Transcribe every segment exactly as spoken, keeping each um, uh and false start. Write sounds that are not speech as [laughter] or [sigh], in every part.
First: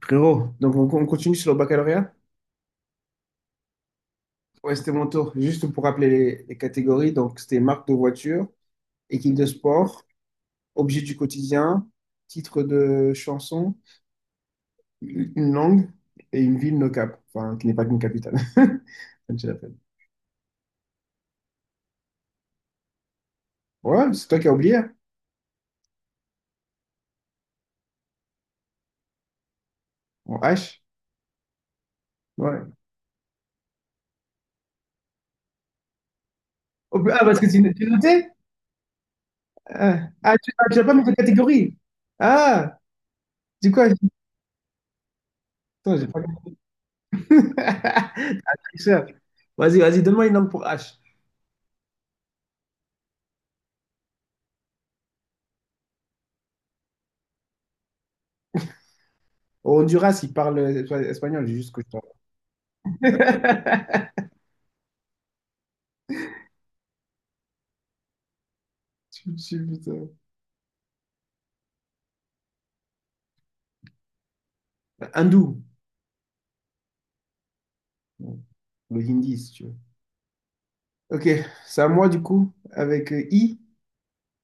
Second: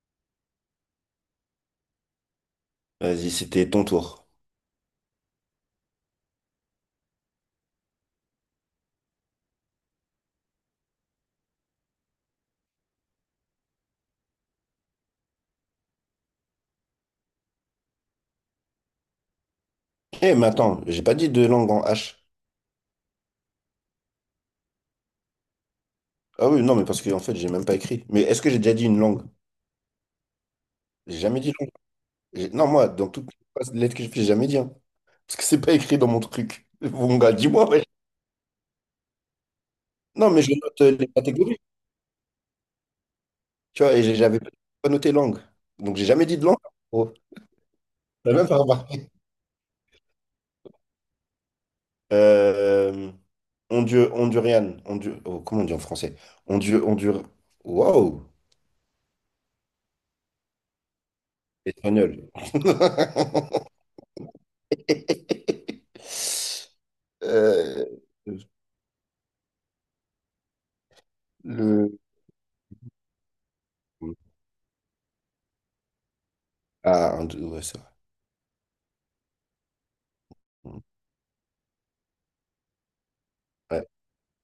Frérot, donc on, on continue sur le baccalauréat? Vas-y, c'était ton tour. Ouais, c'était mon tour. Juste pour rappeler les, les catégories, donc c'était marque de voiture, équipe de sport, objet du quotidien, titre de chanson, une langue et une ville no cap, enfin qui n'est pas qu'une capitale. [laughs] Comme tu l'appelles. Eh, mais attends, j'ai pas dit de langue en H. Ouais, c'est toi qui as oublié. Ah oui, non, mais parce qu'en fait, j'ai même pas écrit. Mais est-ce que j'ai déjà dit une langue? En H. J'ai jamais dit langue. J'ai- Non, Ouais. moi, dans toutes les lettres que j'ai fait, j'ai jamais dit, hein. Parce que c'est pas écrit dans mon truc. Oh, Mon ah, gars, parce que dis-moi. tu, Ouais. tu notais? Ah, Non, ah, mais tu, je ah, tu note n'as pas euh, mis les de catégories, catégorie. Ah, dis tu quoi? vois, et j'ai- j'avais pas noté langue. Attends, Donc, j'ai j'ai pas jamais dit de compris. langue. Oh, [laughs] Ah, t'as même pas tricheur. remarqué. Vas-y, vas-y, donne-moi une langue pour H. Euh, Hondu- Hondurian. Hondu- oh, comment on dit en français? Hondu- Hondur... Waouh! Au Honduras, ils parlent euh, espagnol, c'est juste que je parle. Espagnol. [laughs] [laughs] [laughs] Euh, Tu- tu- putain. le... Hindou. Ah, un, ouais, c'est vrai. Le hindi, si tu veux. Mm. Ok, c'est à moi du coup, avec euh, I, Ouais.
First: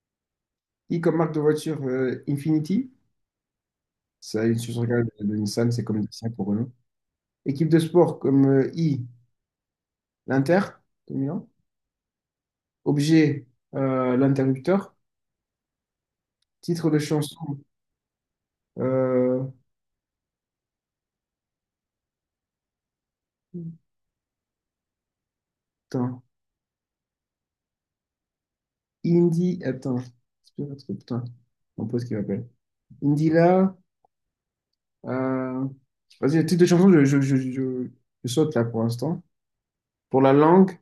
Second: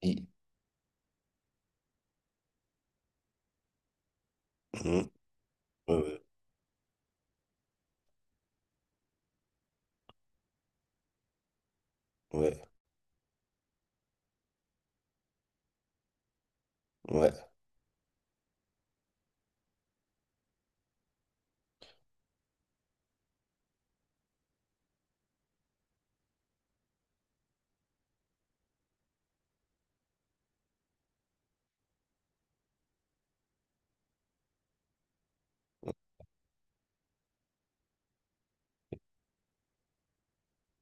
I- I comme marque de voiture euh, Infinity. C'est une sous-marque Mm, de Nissan, c'est comme euh, Nissan pour Renault. Équipe de sport comme euh, I, l'Inter de Milan. ouais, Objet, euh, l'interrupteur. Titre de ouais, chanson, euh, putain, Indie, attends, c'est pas un truc, putain, mon pote qui m'appelle. Indila. Euh, vas-y, le titre de chanson, je, je, je, je- je saute là pour l'instant. Pour la langue,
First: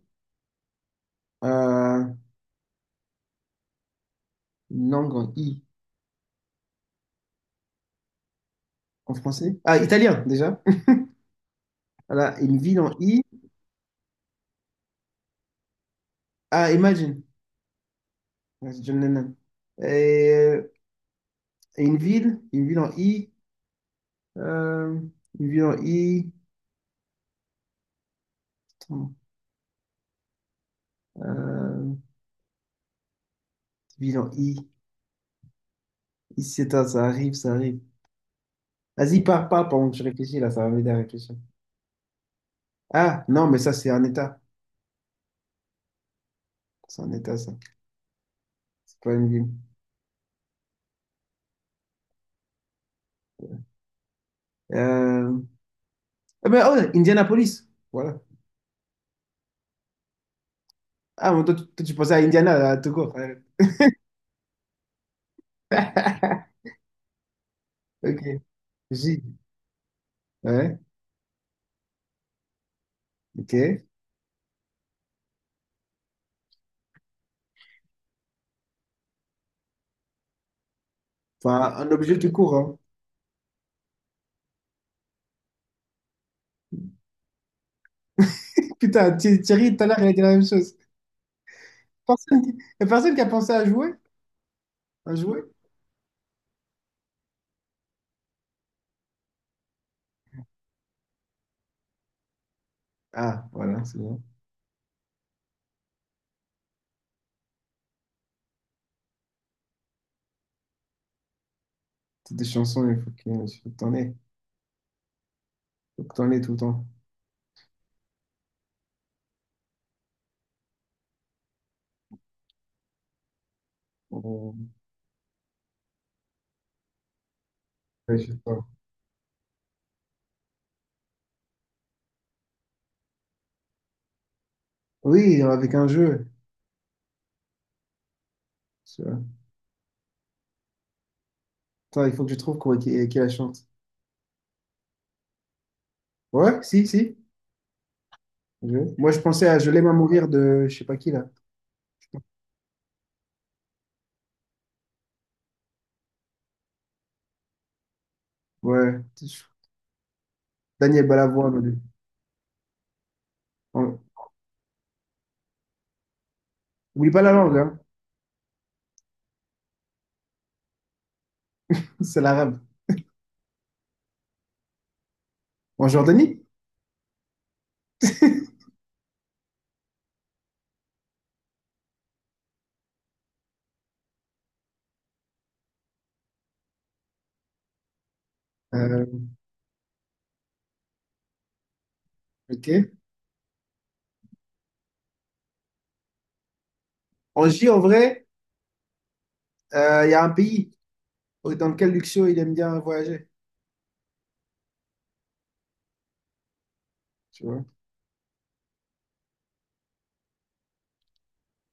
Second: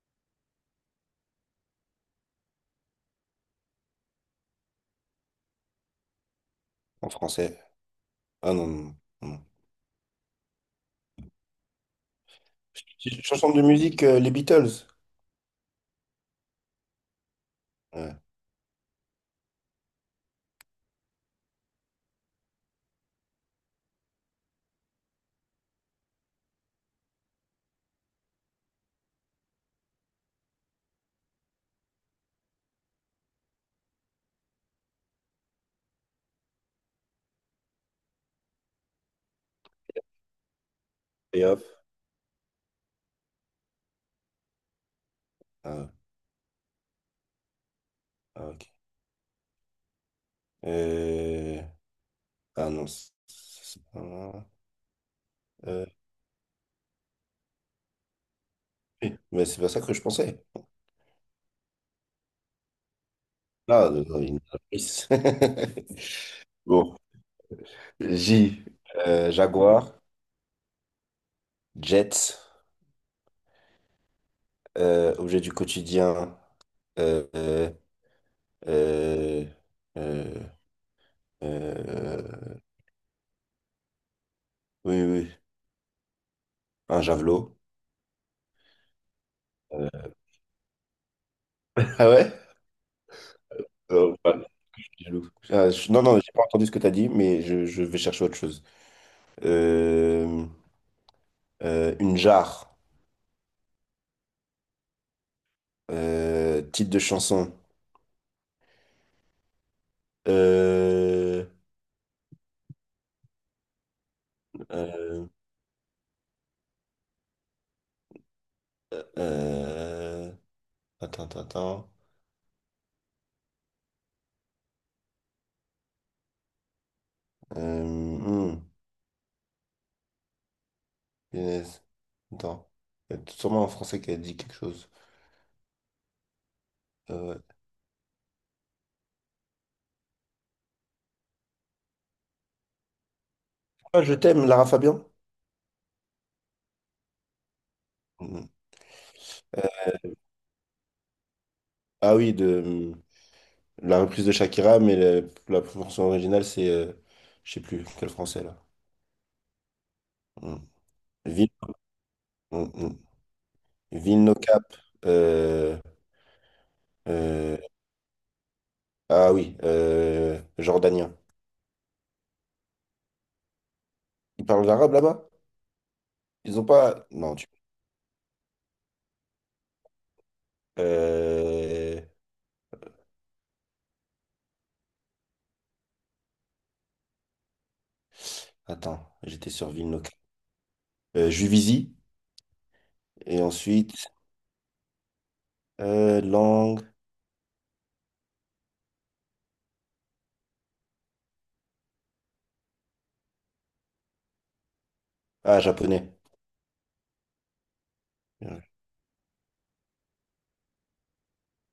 euh, une langue en I, en français. Ah non, non, en non. français. Ah, italien déjà. [laughs] Voilà, une ville en Ch- I. Chanson de musique, euh, les Beatles. Ah, Imagine. Ouais. Ouais, c'est John Lennon. Et, euh, et une ville, une ville en I. euh, une ville en I. Attends, euh, ville en I. Ici, c'est ça, ça arrive, ça arrive. Vas-y, pars, pars pendant que je réfléchis là, ça va m'aider à réfléchir. Et hop. Ah, non, mais ça, c'est un état. Ah, C'est un état, ça. ah, ok. C'est pas une ville. Euh, Ah non, c'est c'est pas, Euh, euh, Eh ben, oh, Indianapolis. Voilà. oui, mais c'est pas ça que je pensais. Ah, mais toi, tu toi, tu pensais à Indiana, à tout court. Ouais. Ah, euh, non, il y en a plus. [laughs] [laughs] Bon, Ok. J, J. euh, Jaguar, Ouais, Jets, ok. euh, objet du quotidien, Euh, euh, euh, euh, Enfin, un objet euh, tout court, hein. oui, oui, un javelot. Putain, Thi- Thierry, tout à l'heure, il Euh, a dit la même chose. [laughs] Ah ouais? Personne qui... y a personne qui a pensé à jouer? Euh, ouais, je suis À jaloux. jouer? Ah, je- non, non, j'ai pas entendu ce que tu as dit, mais je, je vais chercher autre chose. Euh, euh, une jarre. Ah, voilà, c'est bon. Euh, titre de chanson. Euh, Toutes des chansons, il faut que il faut que t'en aies. euh, Il faut que t'en aies tout le temps. euh, attends, attends, attends. On- Euh, ouais, je sais pas. hmm, Punaise. Attends. Il y a sûrement un Français qui a dit quelque chose. Oui, avec un jeu. Euh, ouais. Tu vois. Attends, il faut que je trouve quoi, qui, qui la chante. Ah, je t'aime, Lara Fabian? Ouais, si, si. Je- moi, je pensais à Je l'aime à mourir de je sais pas qui, là. Ah oui, de mmh, la reprise de Shakira, mais le- la version originale, c'est, euh, je sais plus, quel français là. Ouais. Hmm. Daniel Vil- Balavoine. hmm, hmm. On- Vilno Cap. euh, oublie pas la langue, euh, hein. ah oui, euh, jordanien. [laughs] C'est l'arabe. Ils parlent l'arabe là-bas? En Jordanie. Ils ont pas. Non, tu. [laughs] Euh, Euh, Attends, j'étais sur Vilno Cap. Euh, Juvisy. ok. Et ensuite, euh, langue. En J, en vrai, euh, il y a un pays dans lequel Luxio, il aime bien voyager. Ah, japonais. Tu vois.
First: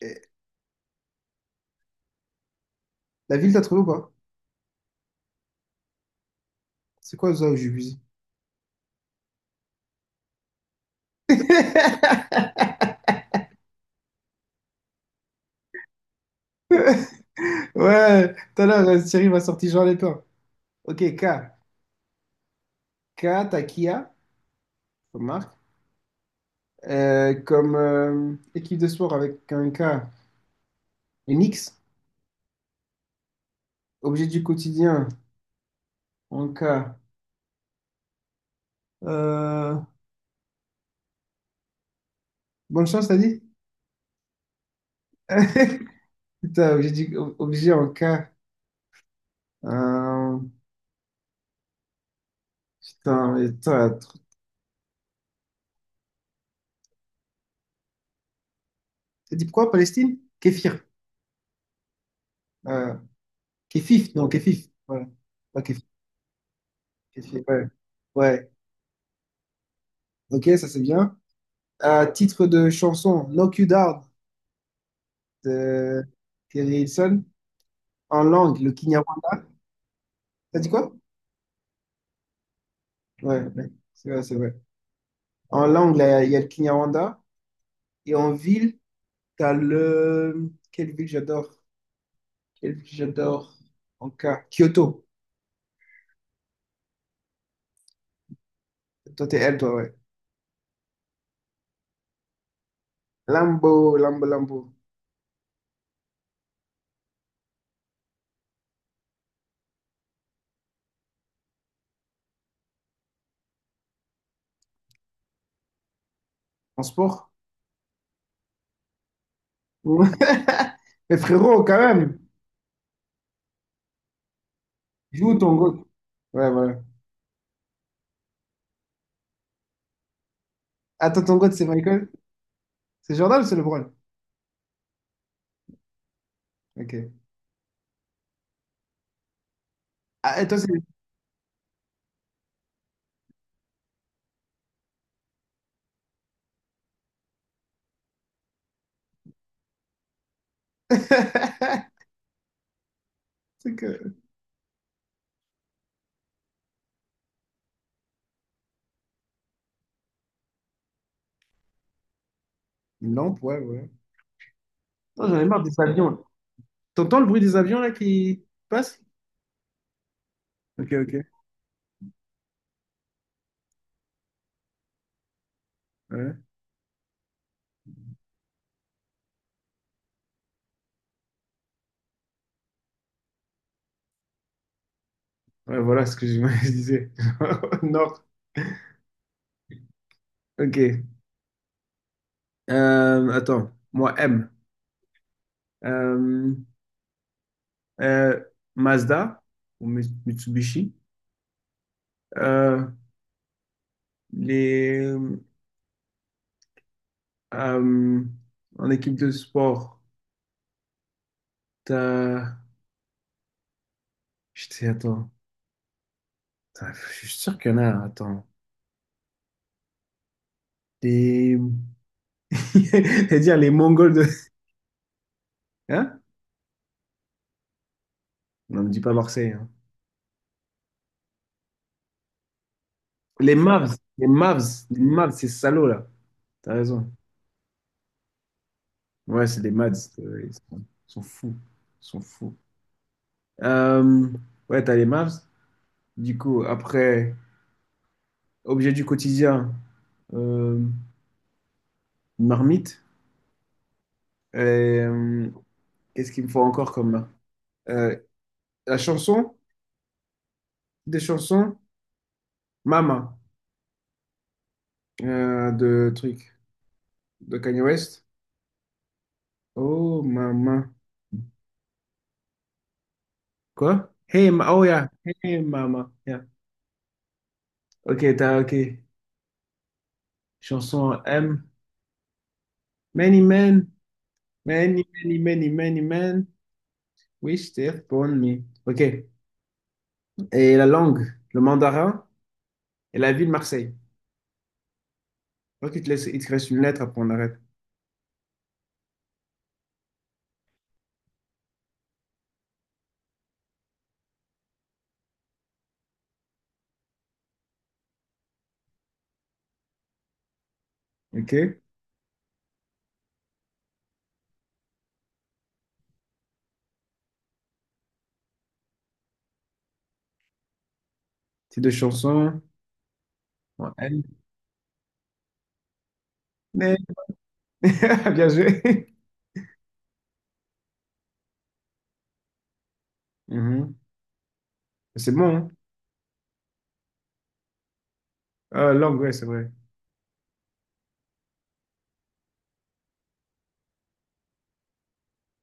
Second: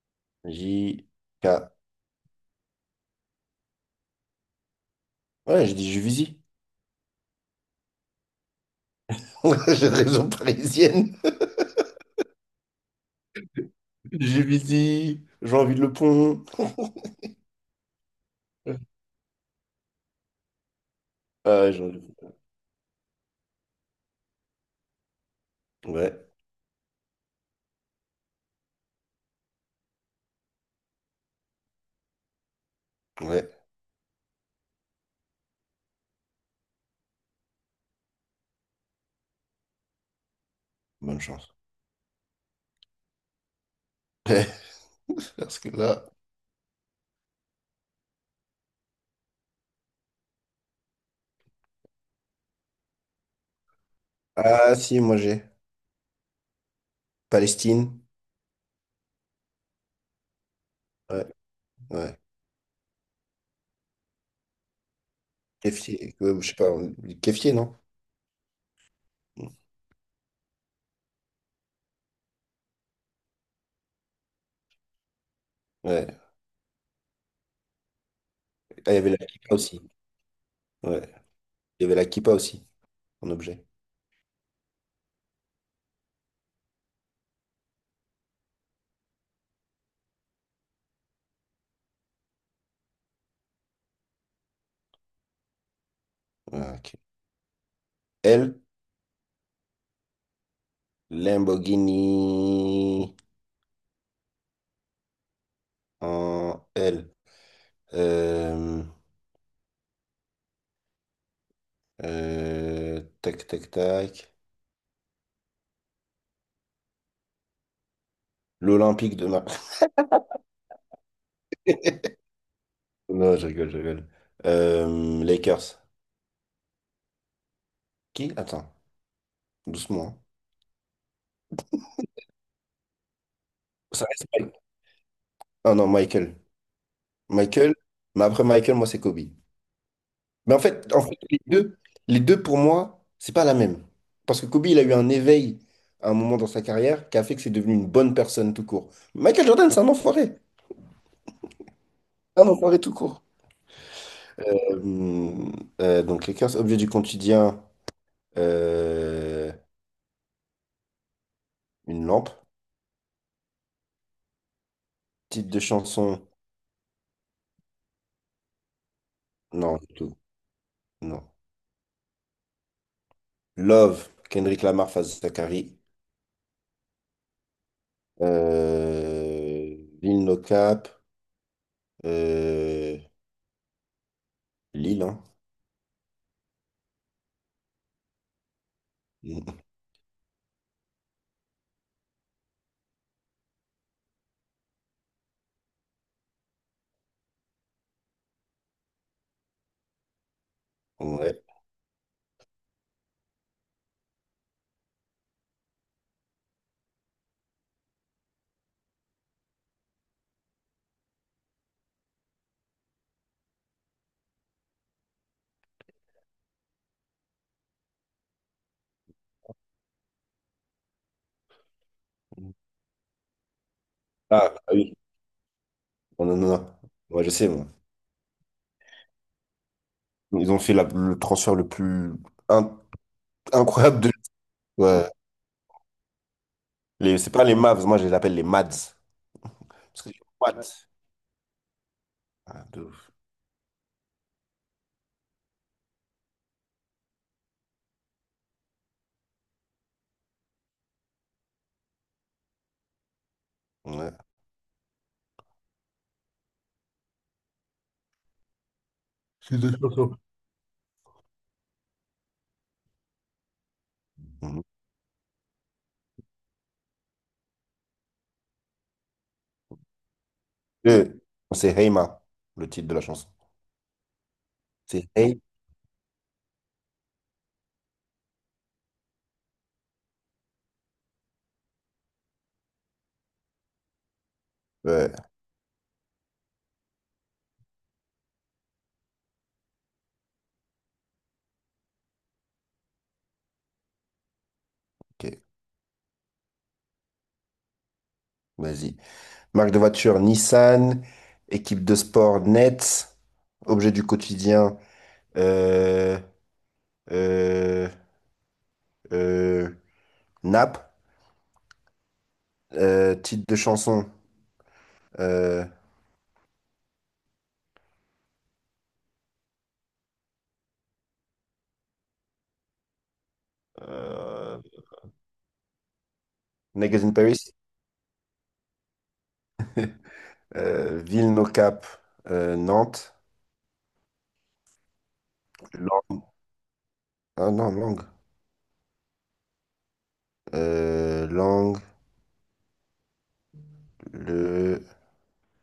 Et J. K. la ville, t'as trouvé ou pas? Ouais, j'ai dit Juvisy. C'est quoi ça où j'ai visé? [laughs] J'ai raison parisienne. [laughs] J'ai visé, j'ai envie de le pont. Ouais, tout à l'heure, euh, Thierry m'a sorti Jean Lépin. Ok, K. Ah, j'ai envie de K, t'as Kia, comme marque. Ouais, Euh, comme euh, équipe de sport avec un K. Une X. ouais, Objet du quotidien, en K. Euh, bonne chance. bonne chance, t'as dit? Ouais, [laughs] parce que [laughs] là. Putain, objet, du- objet en cas. Euh, putain, mais toi, Ah, si, moi j'ai. Palestine. t'as dit pourquoi Palestine? Kéfir. Ouais, ouais. Euh, kéfif, non, kéfif. Voilà. Pas kéfif, Keffieh, ouais, je sais pas, on dit kéfir, Keffieh, ouais. non? Ouais. Ok, ça c'est bien. À titre de chanson, Knock You Down de Ouais. Kerry Hilson. En langue, le Ah, il y avait la Kinyarwanda. kippa aussi. T'as dit quoi? Ouais. Il y avait la kippa aussi, en Ouais, objet. ouais, c'est vrai, c'est vrai. En langue, là, il y a le Kinyarwanda. Et en ville, t'as le. Quelle ville j'adore? Quelle ville j'adore? En cas. Kyoto. Ouais, ok. L, Toi, t'es L, toi, ouais. Lamborghini. Lambo, Lambo, Lambo. En L. Euh, euh, tac, tac, tac. En sport? L'Olympique de Marseille. [laughs] Ouais. [laughs] Mais frérot, quand même, Non, je rigole, je rigole. Euh, joue ton Lakers. goat. Ouais, voilà. Qui? Attends, doucement, hein. Attends, ton goat, c'est Michael? C'est Jordan ou c'est LeBron? Ça reste Mike. Ah non, Michael. Ok. Michael, mais après Michael, moi, c'est Kobe. Ah, et Mais toi, en c'est. fait, en fait, les deux, les deux, pour moi, c'est pas la même. Parce que Kobe, il a eu un éveil à un moment dans sa carrière qui a fait que c'est devenu une bonne personne tout court. Michael Jordan, c'est un enfoiré. [laughs] Un enfoiré tout court. C'est que. Euh, euh, donc, Lakers, objet du quotidien, euh, une lampe. Une lampe, ouais, ouais. Oh, j'en ai Titre de marre des avions, là. chanson, T'entends le bruit des avions, là, qui passent? non, du tout. Ok, Non. ok. Love, Kendrick Lamar face Zachary. Ouais, Euh, Lil No Cap. Euh, Lil, hein. ouais, voilà ce que je [laughs] je disais. [laughs] Non. [laughs] Ok. Euh, attends, moi M. Euh, euh, Mazda ou Mi- Mitsubishi? Ouais. Euh, les, euh, en équipe de sport, t'as... Putain, attends. Putain, je suis sûr qu'il y en a, attends. Les... [laughs] C'est-à-dire les Mongols de... Ah, ah oui. Hein? Non, non, non, non. Ouais, je sais, moi. Non, ne dis pas Marseille, hein. Ils ont fait la- le transfert le plus in- Les Mavs. incroyable de. Les Mavs. Les Ouais. Mavs, ces salauds, là. T'as raison. Les, c'est pas les Mavs, moi je les appelle les Mads. Ouais, c'est les Mavs. Parce que euh, Ils what? sont, ils sont fous. Ils sont fous. Ah, de ouf. Euh, ouais, t'as les Mavs. Du coup, après, objet du quotidien, euh, marmite. Ouais. Euh, Qu'est-ce qu'il me faut encore comme main? Euh, la chanson, des chansons, Mama, Mhm. euh, de truc, de Kanye West. Oh, Mama. Euh, C'est Heima, le titre de la chanson. Quoi? Hey, ma oh, yeah. C'est Hey. Hey, Mama. Yeah. Ok, t'as, ok. Chanson M. Many men, many, Ouais, many, many, many men wish they upon me. Ok. Et la langue, le mandarin et la ville Marseille. ok. Ok, il te laisse, il te reste une lettre, après on arrête. Vas-y. Marque de voiture Nissan, équipe de sport Nets, objet du quotidien euh, euh, euh, Nap, Ok? euh, titre de chanson euh, C'est deux chansons. En M. euh, Mais- Naked in Paris, [laughs] bien joué. euh, ville No Cap, euh, Nantes. Mhm. C'est bon, hein? Lang- ah non, langue, Ah, langue, ouais, c'est vrai. euh, langue, le...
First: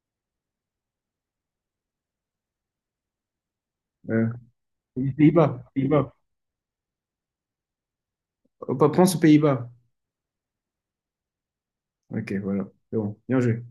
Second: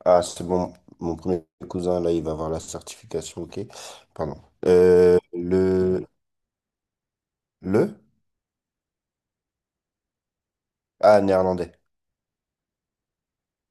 Ah, c'est bon, mon premier cousin, là, il va avoir la certification, ok, Euh, pardon. Euh, Pays-Bas, le... Pays-Bas. Le? Oh, pas- pense aux Pays-Bas. Ah, néerlandais. Ok, voilà. C'est bon. Bien joué.